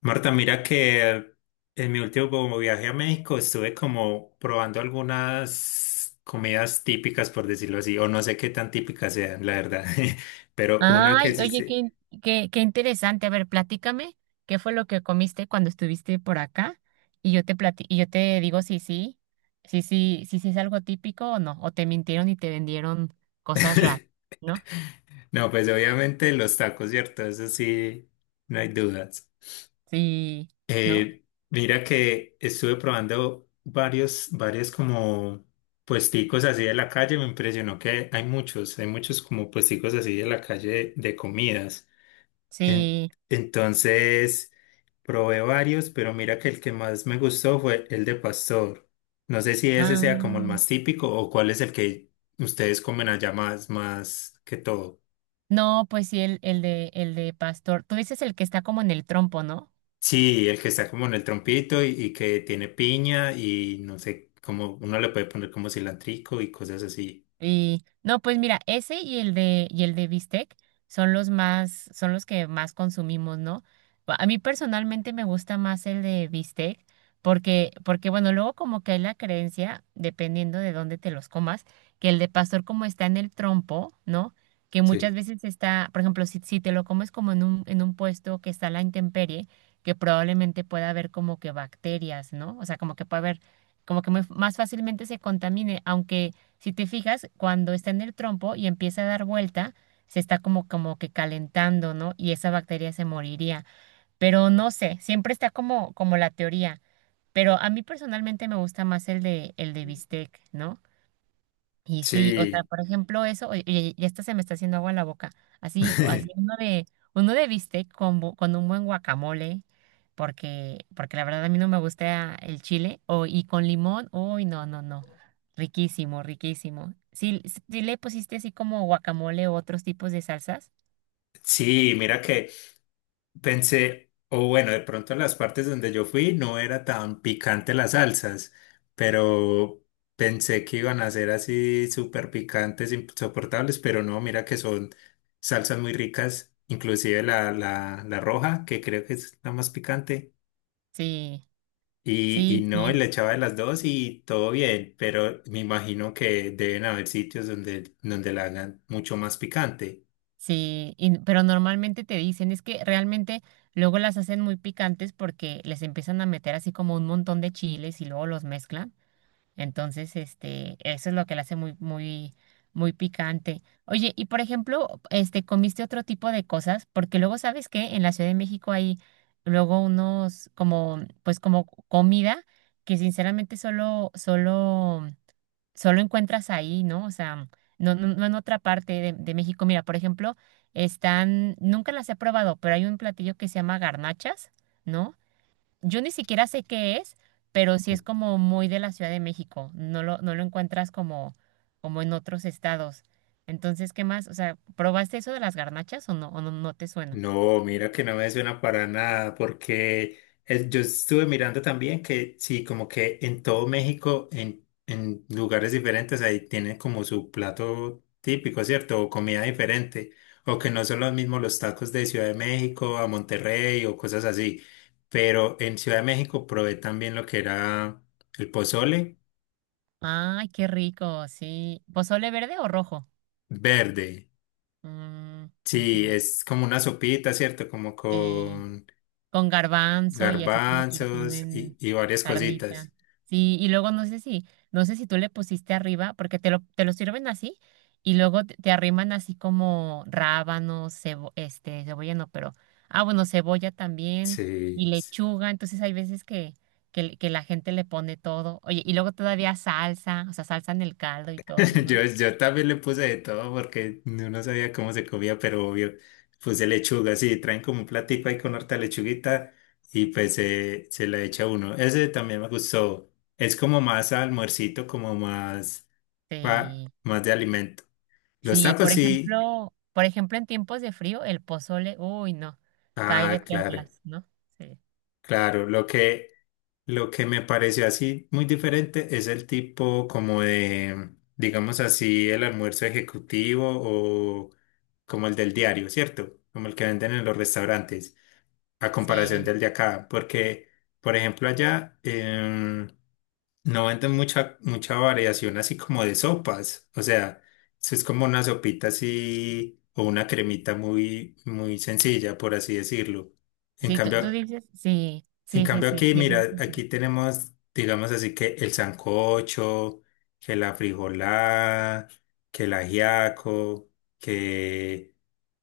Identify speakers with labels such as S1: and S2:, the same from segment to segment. S1: Marta, mira que en mi último viaje a México estuve como probando algunas comidas típicas, por decirlo así, o no sé qué tan típicas sean, la verdad, pero una que
S2: Ay,
S1: sí,
S2: oye, qué,
S1: sí.
S2: qué interesante. A ver, platícame, ¿qué fue lo que comiste cuando estuviste por acá? Y y yo te digo si sí, si sí, si sí es algo típico o no, o te mintieron y te vendieron cosas raras, ¿no?
S1: No, pues obviamente los tacos, ¿cierto? Eso sí, no hay dudas.
S2: Sí, ¿no?
S1: Eh, mira que estuve probando varios como puesticos así de la calle, me impresionó que hay muchos, como puesticos así de la calle de comidas. En-
S2: Sí.
S1: entonces, probé varios, pero mira que el que más me gustó fue el de pastor. No sé si ese sea como el
S2: Ah,
S1: más típico o cuál es el que ustedes comen allá más, más que todo.
S2: no, pues sí, el de pastor. Tú dices el que está como en el trompo, ¿no?
S1: Sí, el que está como en el trompito y que tiene piña y no sé, como uno le puede poner como cilantrico y cosas así.
S2: Y no, pues mira, ese y el de bistec son los más son los que más consumimos, ¿no? A mí personalmente me gusta más el de bistec porque bueno, luego como que hay la creencia, dependiendo de dónde te los comas, que el de pastor como está en el trompo, ¿no? Que muchas
S1: Sí.
S2: veces está, por ejemplo, si te lo comes como en un puesto que está a la intemperie, que probablemente pueda haber como que bacterias, ¿no? O sea, como que puede haber como que más fácilmente se contamine, aunque si te fijas, cuando está en el trompo y empieza a dar vuelta, se está como, como que calentando, ¿no? Y esa bacteria se moriría. Pero no sé, siempre está como, como la teoría. Pero a mí personalmente me gusta más el de bistec, ¿no? Y sí, o sea,
S1: Sí.
S2: por ejemplo, eso, oye, ya hasta se me está haciendo agua en la boca. Así, o así uno de bistec con, con un buen guacamole, porque la verdad a mí no me gusta el chile, o, y con limón, uy, no, no, no. Riquísimo, riquísimo. Sí, sí le pusiste así como guacamole o otros tipos de salsas.
S1: Sí, mira que pensé, o bueno, de pronto en las partes donde yo fui no era tan picante las salsas, pero pensé que iban a ser así súper picantes, insoportables, pero no, mira que son salsas muy ricas, inclusive la roja, que creo que es la más picante,
S2: Sí,
S1: y
S2: sí,
S1: no, y le
S2: sí,
S1: echaba de las dos y todo bien, pero me imagino que deben haber sitios donde, donde la hagan mucho más picante.
S2: sí. Pero normalmente te dicen, es que realmente luego las hacen muy picantes porque les empiezan a meter así como un montón de chiles y luego los mezclan. Entonces, este, eso es lo que la hace muy, muy, muy picante. Oye, y por ejemplo, este, ¿comiste otro tipo de cosas? Porque luego, ¿sabes qué? En la Ciudad de México hay luego unos como, pues como comida que sinceramente solo, solo, solo encuentras ahí, ¿no? O sea, no, no en otra parte de México. Mira, por ejemplo, están, nunca las he probado, pero hay un platillo que se llama garnachas, ¿no? Yo ni siquiera sé qué es, pero sí es como muy de la Ciudad de México. No lo encuentras como, como en otros estados. Entonces, ¿qué más? O sea, ¿probaste eso de las garnachas o no, no te suena?
S1: No, mira que no me suena para nada, porque yo estuve mirando también que sí, como que en todo México, en lugares diferentes, ahí tienen como su plato típico, ¿cierto? O comida diferente, o que no son los mismos los tacos de Ciudad de México a Monterrey o cosas así. Pero en Ciudad de México probé también lo que era el pozole
S2: Ay, qué rico, sí. ¿Pozole verde o rojo?
S1: verde.
S2: Mm,
S1: Sí,
S2: ujú,
S1: es como una sopita, ¿cierto? Como
S2: sí.
S1: con
S2: Con garbanzo y así como que le
S1: garbanzos y
S2: ponen
S1: y varias
S2: carnita.
S1: cositas.
S2: Sí, y luego no sé si, no sé si tú le pusiste arriba, porque te lo sirven así, y luego te arriman así como rábano, cebo, este, cebolla no, pero, ah, bueno, cebolla también, y
S1: Sí,
S2: lechuga, entonces hay veces que, que la gente le pone todo, oye, y luego todavía salsa, o sea, salsa en el caldo y todo, ¿no?
S1: yo también le puse de todo porque no sabía cómo se comía, pero obvio, puse lechuga, sí, traen como un platico ahí con harta lechuguita y pues se la echa uno. Ese también me gustó, es como más almuercito, como más,
S2: Sí.
S1: más de alimento. Los
S2: Sí,
S1: tacos sí,
S2: por ejemplo, en tiempos de frío, el pozole, uy, no, cae de
S1: ah, claro,
S2: perlas, ¿no? Sí,
S1: claro, lo que... Lo que me pareció así muy diferente es el tipo como de, digamos así, el almuerzo ejecutivo o como el del diario, ¿cierto? Como el que venden en los restaurantes, a comparación
S2: sí,
S1: del de acá, porque, por ejemplo, allá no venden mucha, mucha variación así como de sopas, o sea, eso es como una sopita así o una cremita muy, muy sencilla, por así decirlo. En
S2: sí, tú
S1: cambio,
S2: dices, sí, sí, sí, sí,
S1: aquí,
S2: sí, es muy
S1: mira,
S2: sencillo.
S1: aquí tenemos, digamos así, que el sancocho, que la frijolada, que el ajiaco, que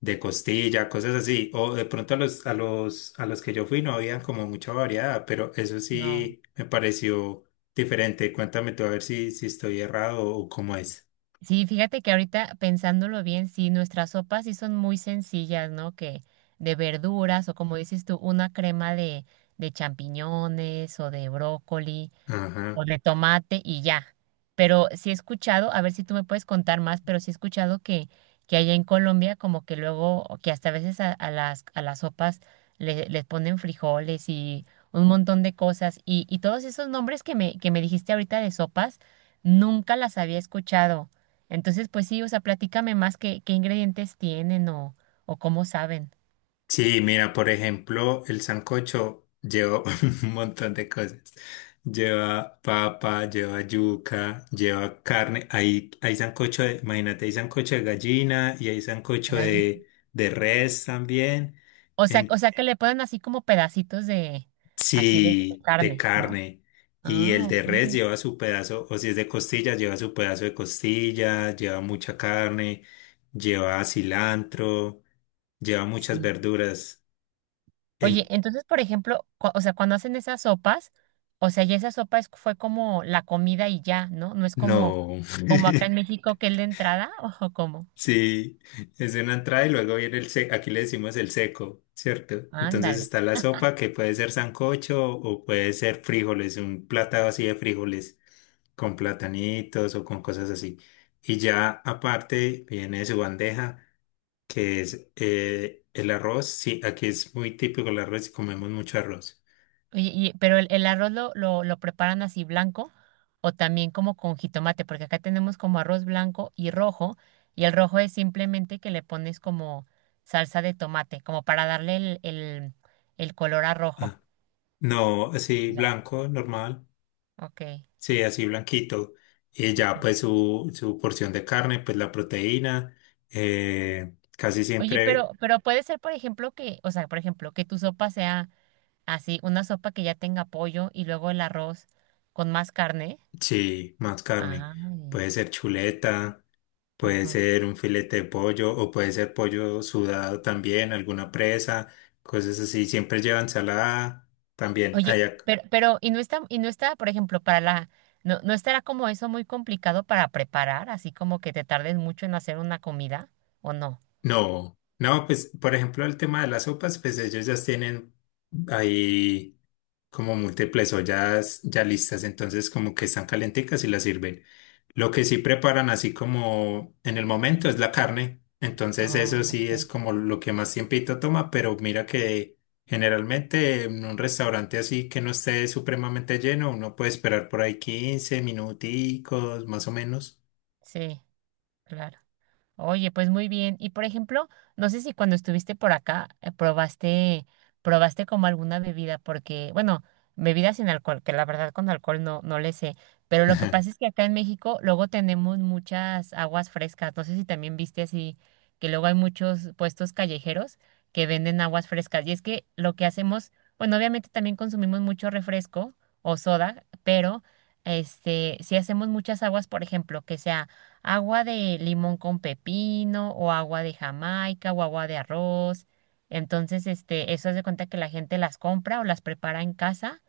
S1: de costilla, cosas así. O de pronto a los, a los que yo fui no habían como mucha variedad, pero eso
S2: No.
S1: sí me pareció diferente. Cuéntame tú a ver si estoy errado o cómo es.
S2: Sí, fíjate que ahorita pensándolo bien, sí, nuestras sopas sí son muy sencillas, ¿no? Que de verduras o como dices tú, una crema de champiñones o de brócoli,
S1: Ajá.
S2: o de tomate y ya. Pero sí he escuchado, a ver si tú me puedes contar más, pero sí he escuchado que allá en Colombia como que luego, o que hasta a veces a las sopas les ponen frijoles y un montón de cosas. Y todos esos nombres que me dijiste ahorita de sopas, nunca las había escuchado. Entonces, pues sí, o sea, platícame más qué, qué ingredientes tienen o cómo saben.
S1: Sí, mira, por ejemplo, el sancocho lleva un montón de cosas. Lleva papa, lleva yuca, lleva carne. Hay sancocho de, imagínate, hay sancocho de gallina y hay sancocho
S2: Ahí.
S1: de res también.
S2: O
S1: En-
S2: sea que le ponen así como pedacitos de, así de
S1: sí, de
S2: carne, ¿no?
S1: carne. Y el
S2: Ah,
S1: de res
S2: ok.
S1: lleva su pedazo, o si es de costilla, lleva su pedazo de costilla, lleva mucha carne, lleva cilantro, lleva muchas
S2: Sí.
S1: verduras.
S2: Oye, entonces, por ejemplo, o sea, cuando hacen esas sopas, o sea, ya esa sopa es, fue como la comida y ya, ¿no? No es como,
S1: No.
S2: como acá en México que es la entrada, ojo, como,
S1: Sí, es una entrada y luego viene el seco, aquí le decimos el seco, ¿cierto? Entonces
S2: ándale.
S1: está la sopa que puede ser sancocho o puede ser frijoles, un platado así de frijoles con platanitos o con cosas así. Y ya aparte viene su bandeja que es el arroz. Sí, aquí es muy típico el arroz y comemos mucho arroz.
S2: Oye, y, pero el, lo preparan así blanco o también como con jitomate, porque acá tenemos como arroz blanco y rojo, y el rojo es simplemente que le pones como salsa de tomate, como para darle el color a rojo.
S1: Ah, no, así
S2: Ya.
S1: blanco, normal.
S2: Ok.
S1: Sí, así blanquito. Y ya
S2: Ujú.
S1: pues su porción de carne, pues la proteína, casi
S2: Oye,
S1: siempre,
S2: pero puede ser, por ejemplo, que, o sea, por ejemplo, que tu sopa sea así, una sopa que ya tenga pollo y luego el arroz con más carne.
S1: sí, más carne.
S2: Ay,
S1: Puede ser chuleta, puede
S2: ajá.
S1: ser un filete de pollo o puede ser pollo sudado también, alguna presa, cosas así. Siempre lleva ensalada también.
S2: Oye,
S1: Allá,
S2: pero, y no está, por ejemplo, para la, no, no estará como eso muy complicado para preparar, así como que te tardes mucho en hacer una comida, ¿o no?
S1: no, no, pues por ejemplo el tema de las sopas, pues ellos ya tienen ahí como múltiples ollas ya listas, entonces como que están calenticas y las sirven. Lo que sí preparan así como en el momento es la carne, entonces eso
S2: Oh,
S1: sí es
S2: ok.
S1: como lo que más tiempito toma, pero mira que generalmente en un restaurante así que no esté supremamente lleno, uno puede esperar por ahí 15 minuticos más o menos.
S2: Sí, claro. Oye, pues muy bien. Y por ejemplo, no sé si cuando estuviste por acá probaste, probaste como alguna bebida, porque, bueno, bebidas sin alcohol, que la verdad con alcohol no, no le sé. Pero lo que pasa es que acá en México luego tenemos muchas aguas frescas. No sé si también viste así, que luego hay muchos puestos callejeros que venden aguas frescas. Y es que lo que hacemos, bueno, obviamente también consumimos mucho refresco o soda, pero este, si hacemos muchas aguas, por ejemplo, que sea agua de limón con pepino o agua de Jamaica o agua de arroz. Entonces, este, eso hace cuenta que la gente las compra o las prepara en casa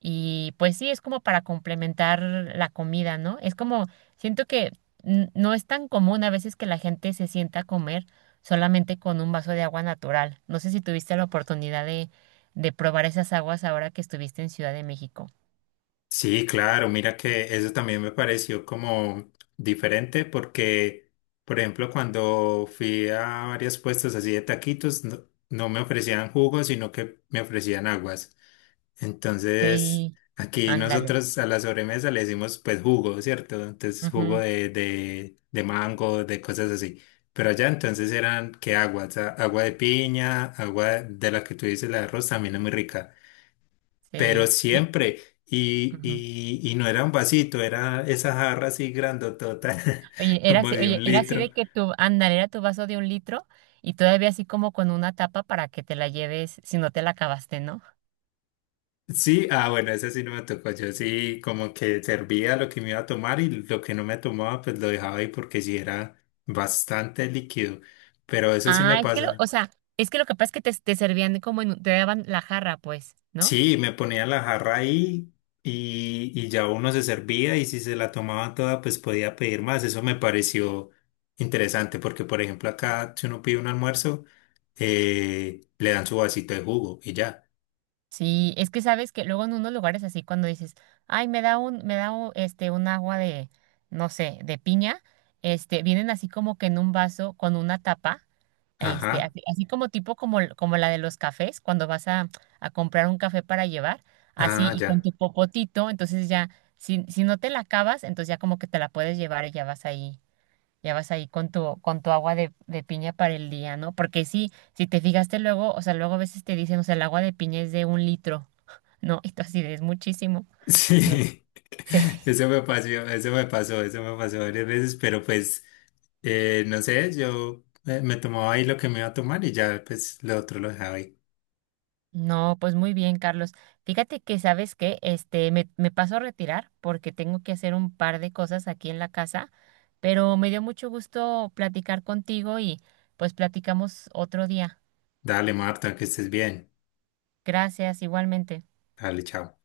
S2: y pues sí, es como para complementar la comida, ¿no? Es como, siento que no es tan común a veces que la gente se sienta a comer solamente con un vaso de agua natural. No sé si tuviste la oportunidad de probar esas aguas ahora que estuviste en Ciudad de México.
S1: Sí, claro, mira que eso también me pareció como diferente porque, por ejemplo, cuando fui a varias puestas así de taquitos, no, no me ofrecían jugos, sino que me ofrecían aguas. Entonces,
S2: Sí,
S1: aquí
S2: ándale.
S1: nosotros a la sobremesa le decimos pues jugo, ¿cierto? Entonces, jugo
S2: Ujú,
S1: de mango, de cosas así. Pero allá entonces eran que aguas, agua de piña, agua de la que tú dices, la de arroz, también es muy rica pero
S2: sí,
S1: siempre. Y,
S2: ujú.
S1: y, y no era un vasito, era esa jarra así grandotota, como de
S2: Oye,
S1: un
S2: era así de
S1: litro.
S2: que tu, ándale, era tu vaso de 1 litro y todavía así como con una tapa para que te la lleves si no te la acabaste, ¿no?
S1: Sí, ah, bueno, esa sí no me tocó. Yo sí, como que servía lo que me iba a tomar y lo que no me tomaba, pues lo dejaba ahí porque sí era bastante líquido. Pero eso sí me
S2: Ah, es que lo, o
S1: pasa.
S2: sea, es que lo que pasa es que te servían como en, te daban la jarra, pues, ¿no?
S1: Sí, me ponía la jarra ahí y ya uno se servía y si se la tomaba toda, pues podía pedir más. Eso me pareció interesante porque, por ejemplo, acá si uno pide un almuerzo, le dan su vasito de jugo y ya.
S2: Sí, es que sabes que luego en unos lugares así cuando dices, ay, me da un, este un agua de, no sé, de piña, este, vienen así como que en un vaso con una tapa, este,
S1: Ajá,
S2: así, así como tipo como, como la de los cafés, cuando vas a comprar un café para llevar, así
S1: ah,
S2: y con
S1: ya.
S2: tu popotito, entonces ya, si, si no te la acabas, entonces ya como que te la puedes llevar y ya vas ahí. Ya vas ahí con tu agua de piña para el día, ¿no? Porque sí, si te fijaste luego, o sea, luego a veces te dicen, o sea, el agua de piña es de 1 litro, ¿no? Y tú así de, es muchísimo, ¿no?
S1: Sí,
S2: Sí.
S1: eso me pasó, eso me pasó, eso me pasó varias veces, pero pues, no sé, yo me tomaba ahí lo que me iba a tomar y ya, pues, lo otro lo dejaba ahí.
S2: No, pues muy bien, Carlos. Fíjate que, ¿sabes qué? Este, me paso a retirar porque tengo que hacer un par de cosas aquí en la casa, pero me dio mucho gusto platicar contigo y pues platicamos otro día.
S1: Dale, Marta, que estés bien.
S2: Gracias, igualmente.
S1: Dale, chao.